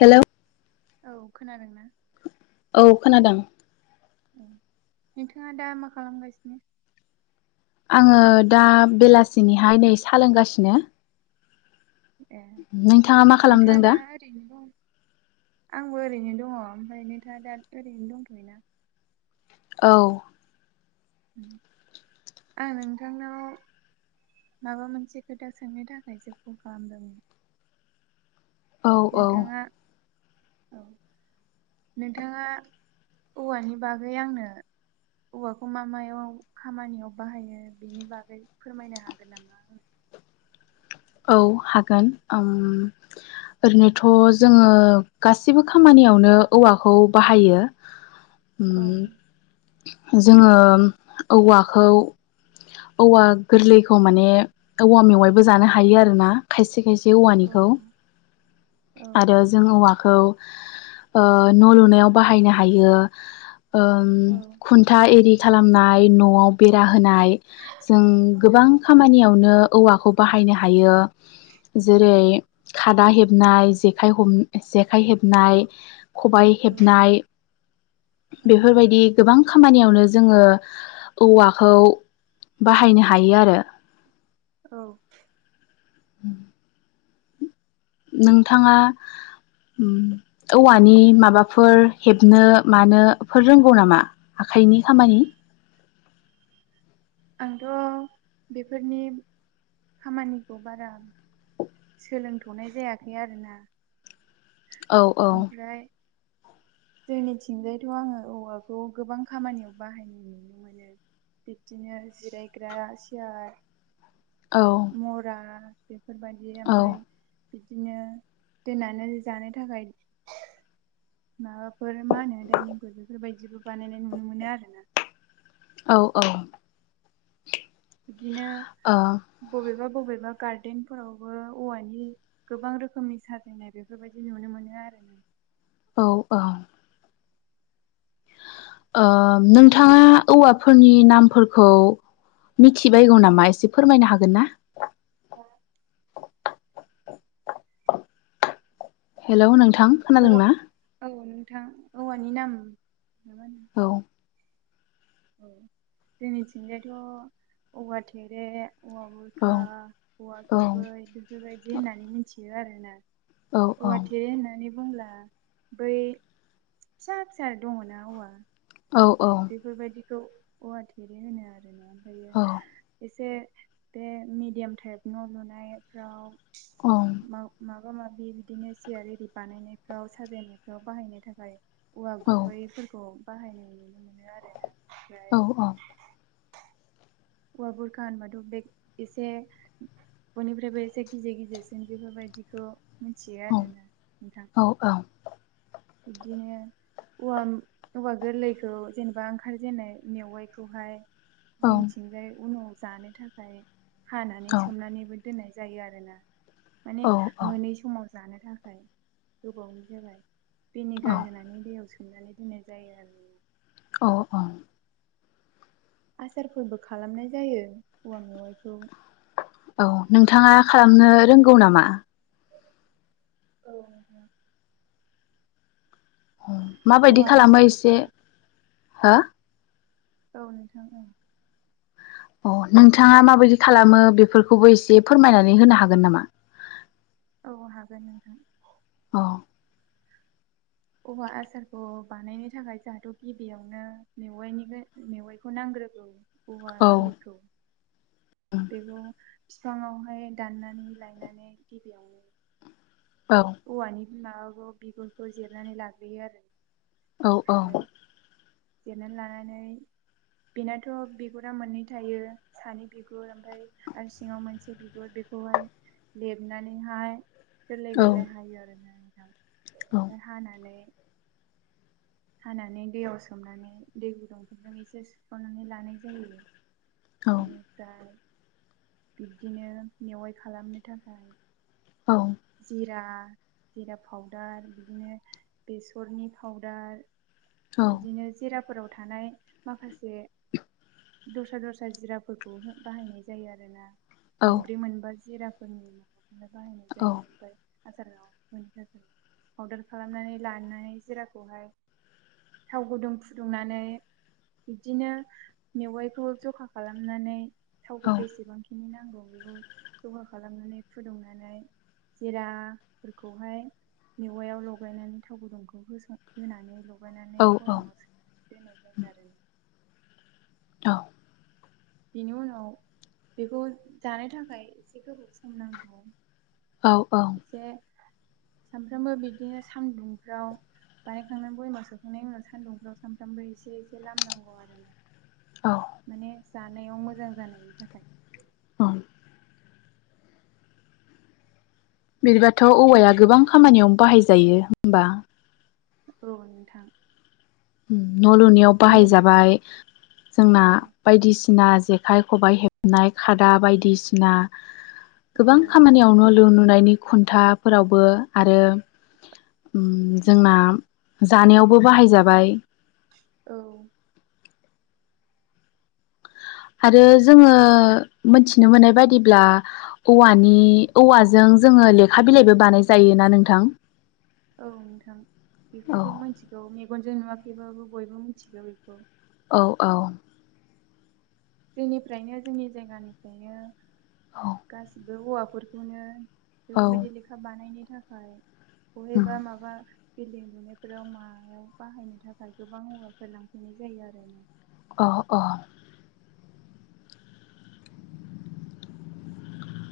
हेल' औ खोनादोंना? औ खोनादों नोंथाङा दा मा खालामगासिनो? आङो दा बेलासिनिहाय नै सा लोंगासिनो ए नोंथाङा मा खालामदों नोंथाङा दा ओरैनो दं आंबो ओरैनो दङ ओमफ्राय नोंथा दा ओरैनो दंथ'यो ना? औ उम आं नोंथांनाव माबा मोनसे खोथा सोंनो थाखायसो कल खालामदोंमोन औ औ नोंथाङा औ नोंथाङा औवानि बागै आंनो औवाखौ मा मायाव खामानियाव बाहायो बेनि बागै फोरमायनो हागोन नामा? औ हागोन ओ ओरैनोथ' जोङो गासिबो खामानियावनो औवाखौ बाहायो औ। उम जोङो औवाखौ औवा गोरलैखौ माने औवा मेवाइबो जानो हायो हायो आरो ना खायसे खायसे औ औवानिखौ औ आरो जों औवा खौ न' लुनायाव बाहायनो हायो ओ खुन्था एरि खालामनाय न'आव बेरा होनाय जों गोबां खामानियावनो औवाखौ बाहायनो हायो हायो। जेरै खादा हेबनाय जेखाइ हम जेखाइ हेबनाय खबाय औ हेबनाय औ बेफोरबायदि गोबां खामानियावनो जोङो औवाखौ बाहायनो हायो आरो। औ। औ नोंथाङा औवानि माबाफोर हेबनो मानोफोर रोंगौ नामा आखाइनि खामानि? आंथ' बेफोरनि खामानिखौ बारा सोलोंथ'नाय जायाखै आरोना। औ औ। ओमफ्राय जोंनिथिंजायथ' आङो औवाखौ गोबां खामानियाव बाहायनाय नुनो मोनो बिब्दिनो जिरायग्रा सियार औ मरा बेफोरबायदि बे औ आमफाय बिदिनो दोननानै जानो थाखाय माबाफोर मा होनो दाइनिंफोर बेफोरबायदिबो बानायनाय नुनो मोनो आरोना। औ औ। बिदिनो बबेबा बबेबा गार्देनफोरावबो औवानि गोबां रोखोमनि साजायनाय बेफोरबायदि नुनो मोनो आरो ना। औ औ। ओ नोंथाङा औवाफोरनि नामफोरखौ मिथिबायगौ नामा एसे फोरमायनो हागोन ना? औ। हेल' नों औ औ नोंथां। औवानि नाम होनो औ। औ जोंनिथिंजायथ' औवा थेरे औवा औ बुरखा औवा औ गुबै बेफोरबायदि होननानै मिथियो आरो। ना। औ औवा थेरे होननानै बुंब्ला बै फिसा फिसा दङना औवा। औ औ। खौ औवा थेरे होनो आरो ना। होयो औ एसे बे मिडियाम टाइप न' लुनायफ्राव औ मा मा। माबा माबि बिदिनो सियार एरि बानायनायफ्राव साजायनायफ्राव बाहायनो थाखाय औवा गुबैफोरखौ बाहायनाय नुनो मोनो आरो ना। औ औ। औवा बुरखा होनबाथ' बे एसे बयनिफ्रायबो एसे गिदिर गिदिरसिन बेफोरबायदिखौ मिथियो आरोना नोंथां। बिदिनो औवा औवा गोरलैखौ जेनेबा ओंखारजेननाय मेवाइखौहाय जोंथिंजाय उनाव जानो थाखाय हानानै सोमनानैबो दोननाय जायो आरोना। माने औ मोनै समाव जानो थाखाय गोबावनि जाबाय। औ भिनेगार होनानै दैयाव सो सोमनानै दोननाय जायो आरो। औ औ। आसारफोरबो खालामनाय जायो औवा मेवाइखौ। औ नोंथाङा खालामनो रोंगौ नामा? औ। माबायदि औवा खालामबा आसारखौ एसे खालाम हा। औ नोंथां औ। अ नोंथाङा माबायदि खालामो बेफोरखौबो एसे फोरमायनानै होनो हागोन नामा? औ हागोन नोंथां। औ। औवा आसारखौ बानायनो थाखाय जोंहाथ' गिबियावनो मेवाइनि मेवाइखौ नांग्रोगौ। औवा औ गोरलैखौ बेखौ बिफाङावहाय दाननानै लायनानै गिबियावनो औ औवानि माबाखौ बिगुरखौ जि जिरनानै लाग्रोयो आरो औ आमफ्राय औ जिरनानै लानानै बेनाथ' बिगुरा मोननै थायो सानि बिगुर ओमफ्राय आरो सिङाव मोनसे बिगुर बेखौहाय लेबनानैहाय गोरलै औ गोरलै हायो आरो ना औ आमफ्राय हानानै हानानै दैयाव सोमनानै दै गुदुंफोरजों एसे सुखनानै लानाय जायो। बेनिफ्राय बिब्दिनो मेवाइ खालामनो थाखाय औ जिरा जिरा पावदार बिदिनो बेसरनि पावदार बिदिनो जिरा फोराव थानाय माखासे [inaudible] दस्रा दस्रा जिराफोरखौ हो बाहायनाय जायो आरोना औ मोनब्रै मोनबा जिराफोरनि [unintelligible] औ जायो ओमफाय आसाराव [unintelligible] पाउदार खालामनानै लानाय जिराखौहाय थाव गुदुं फुदुंनानै बिब्दिनो मेवाइखौ जखा खालामनानै थावखौ बेसेबांखिनि नां नांबावगौ जखा खालामनानै फुदुंनानै जिराफोरखौहाय मेवायाव लगायनानै थाव गुदुंखौ होसन होनानै ल माबानानै औ बयामाव सोनानै दोनाय जायो आरो औ बेनि उनाव बेखौ जानो थाखाय एसे गोबाव सम नांगौ। औ औ सामफ्रामबो बिदिनो सान्दुंफ्राव बानायखांनानै बयामाव सोखांनायनि उनाव सान्दुंफ्राव सामफ्रामबो एसे एसे लामनांगौ आरो माने जानायाव मोजां जानायनि थाखाय। अम बिदिबा थ' औवाया गोबां खामानियाव बाहाय जायो होमबा। औ नोंथां उम न' लुनायाव न' बाहायजाबाय जोंना औ बायदिसिना जेखाइ खबाइ हेबनाय खादा बायदिसिना औ गोबां खामानियावनो न' लुनायनि खुन्थाफोरावबो आरो ओम जोंना जानायावबो बाहायजाबाय। औ आरो जोंङो मोनथिनो मोननाय बायदिब्ला औवानि औवाजों जोङो लेखा बिलाइबो बानाय जायोना नोंथां? औ नोंथां औ बेखौथ' मिथिगौ मे मेगनजों नुवाखैबाबो बयबो मिथिगौ बेखौ। औ औ जोंनिफ्रायनो जोंनि जायगानिफ्रायनो औ गासि बो औवाफोरखौनो औ बेफोरबायदि लेखा बानायनो थाखाय अहेबा माबा बिल्डिं लुनायफोराव मायाव बाहायनो थाखाय गोबां औवाफोर लांफैनाय जायो आरो। अह अह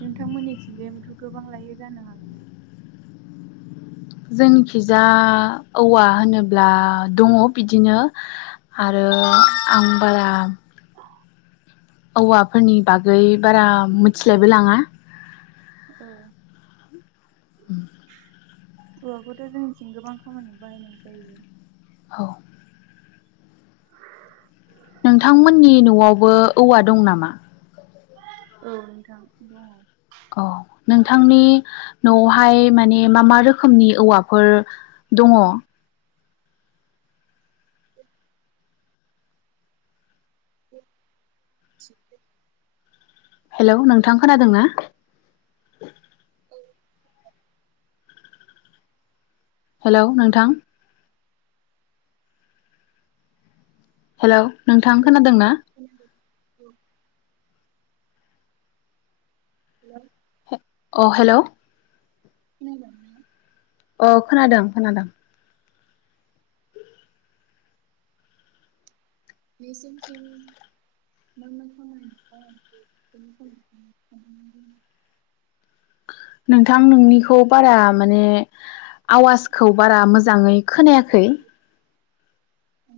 नोंथांमोननिथिंजायबोथ' गोबां लायो जानो हागौ। जोंनिखिजा औवा होनोब्ला दंङ बिदिनो आरो औ आं बारा औवाफोरनि बागै बारा मिथिलायबो लाङा। औ औवाखौथ' जोंनिथिं गोबां खामानियाव बाहायनाय जायो। औ नोंथांमोननि न'आवबो औवा दं नामा? औ नोंथां दङ। औ नोंथांनि न'आवहाय माने मा मा रोखोमनि औवाफोर दङ? [unintelligible] हेलौ नोंथां खोनादों ना? हेल' नोंथां। हेल' नोंथां खोनादों ना? औ हेल हे अ हेल' खोनादों ना? अ खोनादों खोनादों। बिसोरथिं [unintelligible] नोंथां नोंनिखौ बारा माने आवाजखौ बारा मोजाङै खोनायाखै। उ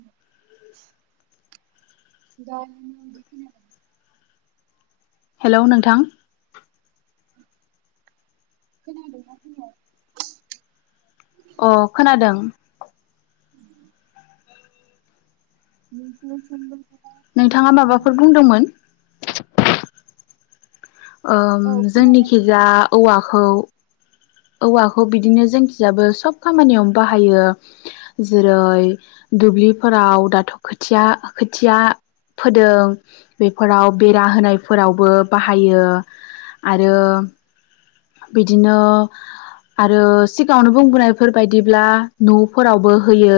[unintelligible] हेल नोंथां खोनादोंना [inaudible] अ खोनादों नोंसोरनि थिंबो नोंथाङा माबाफोर बुंदोंमोन। ओम औ जोंनिखिजा खोनागासिनो औवाखौ। औवाखौ बिदिनो जोंखिजाबो सब खामानियावनो बाहायो जेरै दुब्लिफोराव दाथ खोथिया खोथिया फोदों बेफोराव औ बेरा होनायफोराव। बो बाहायो औ आरो बिदिनो आरो सिगाङावनो बुंबोनायफोर बायदिब्ला नफोरावबो होयो।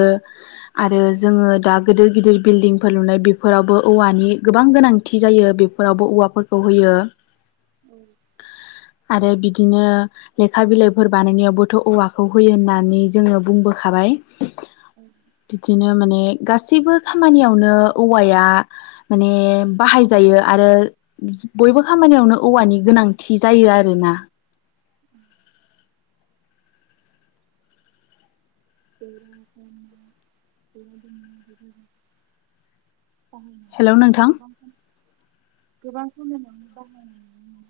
आरो जोङो दा गोदो गिदिर बिल्डिंफोर लुनाय बेफोरावबो औवानि गोबां गोनांथि जायो बेफोरावबो औवाफोरखौ होयो। औ आरो बिदिनो। लेखा बिलाइफोर बानायनायावबोथ औवाखौ होयो होननानै जोङो बुंबोखाबाय औ बिदिनो माने [unintelligible] गासैबो खामानियावनो औवाया माने बाहाय जायो आरो बयबो खामानियावनो औवानि गोनांथि जायो आरोना [inaudible] बाहायनानै गोबां [unintelligible] हेलौ नोंथां गोबां समायनानै बाहायनानै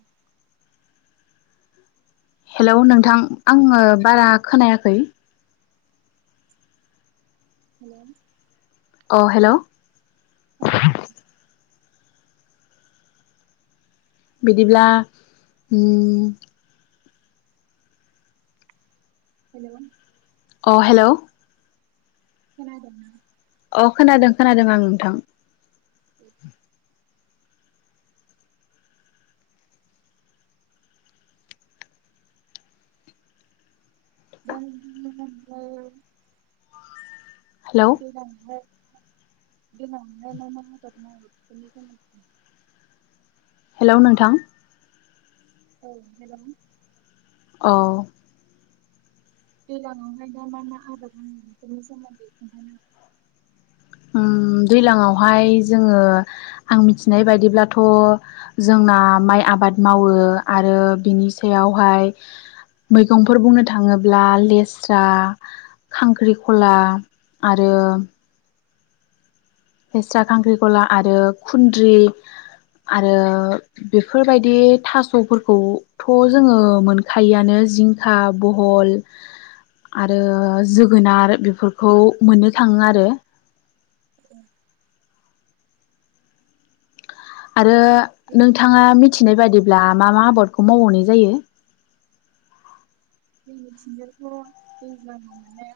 हेलौ नोंथां आङो बारा हेलौ खोनायाखै हेल अ हेल औ बिदिब्ला हो [inaudible] हेल अ हेल खोनादों अ खोनादों खोनादों आं नोंथां [inaudible] जों [inaudible] हेलौ [unintelligible] [inaudible] हेल नोंथां औ हेलौ अ [unintelligible] दैज्लांआव हाय जोङो आं मिथिनाय बायदिब्लाथ जोंना माइ आबाद मावो आरो बिनि सायावहाय मैगंफोर बुंनो थाङोब्ला लेस्रा खांख्रिखला आरो लेस्रा खांख्रिखला आरो खुन्द्रि आरो बेफोरबायदि थासफोरखौथ जोङो मोनखायोआनो जिंखा बहल आरो जोगोनार बेफोरखौ मोननो थाङो आरो आरो हागोन जों- नोंथाङा मिथि मिथिनाय बायदिब्ला मा मा आबादखौ मावबावनाय जायो जोंनि थिंजाय थ दैज्लांआव मोननाय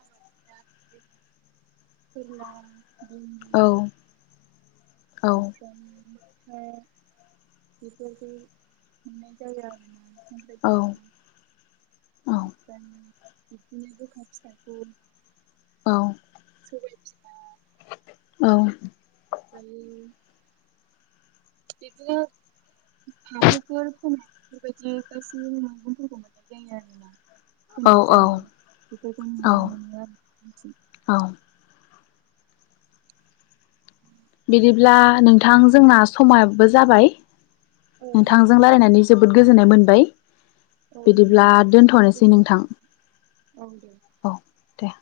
आबाद [unintelligible] औ औ ओमफ्राय बिफोरखौ मोननाय जायो आरो औ [inaudible] औ [unintelligible] बिदिनो गोखा फिथाइखौ औ सबायबिमा औ ओमफ्राय बिदिनो फाथोफोर फोनाय बेबायदि गासैबो मैगंफोरखौ मोननाय जायो आरोना औ फोनाय जायो बेफोरखौ औ नुनो मोनो आरो औ बिदिब्ला नोंथां जोंना समाबो जाबाय औ नोंथां नोंथांजों रायलायनानै जोबोर जोबोद गोजोननाय मोनबाय औ बिदिब्ला नोंथां दोनथनोसै गोजोननाय नोंथां औ दे। औ दे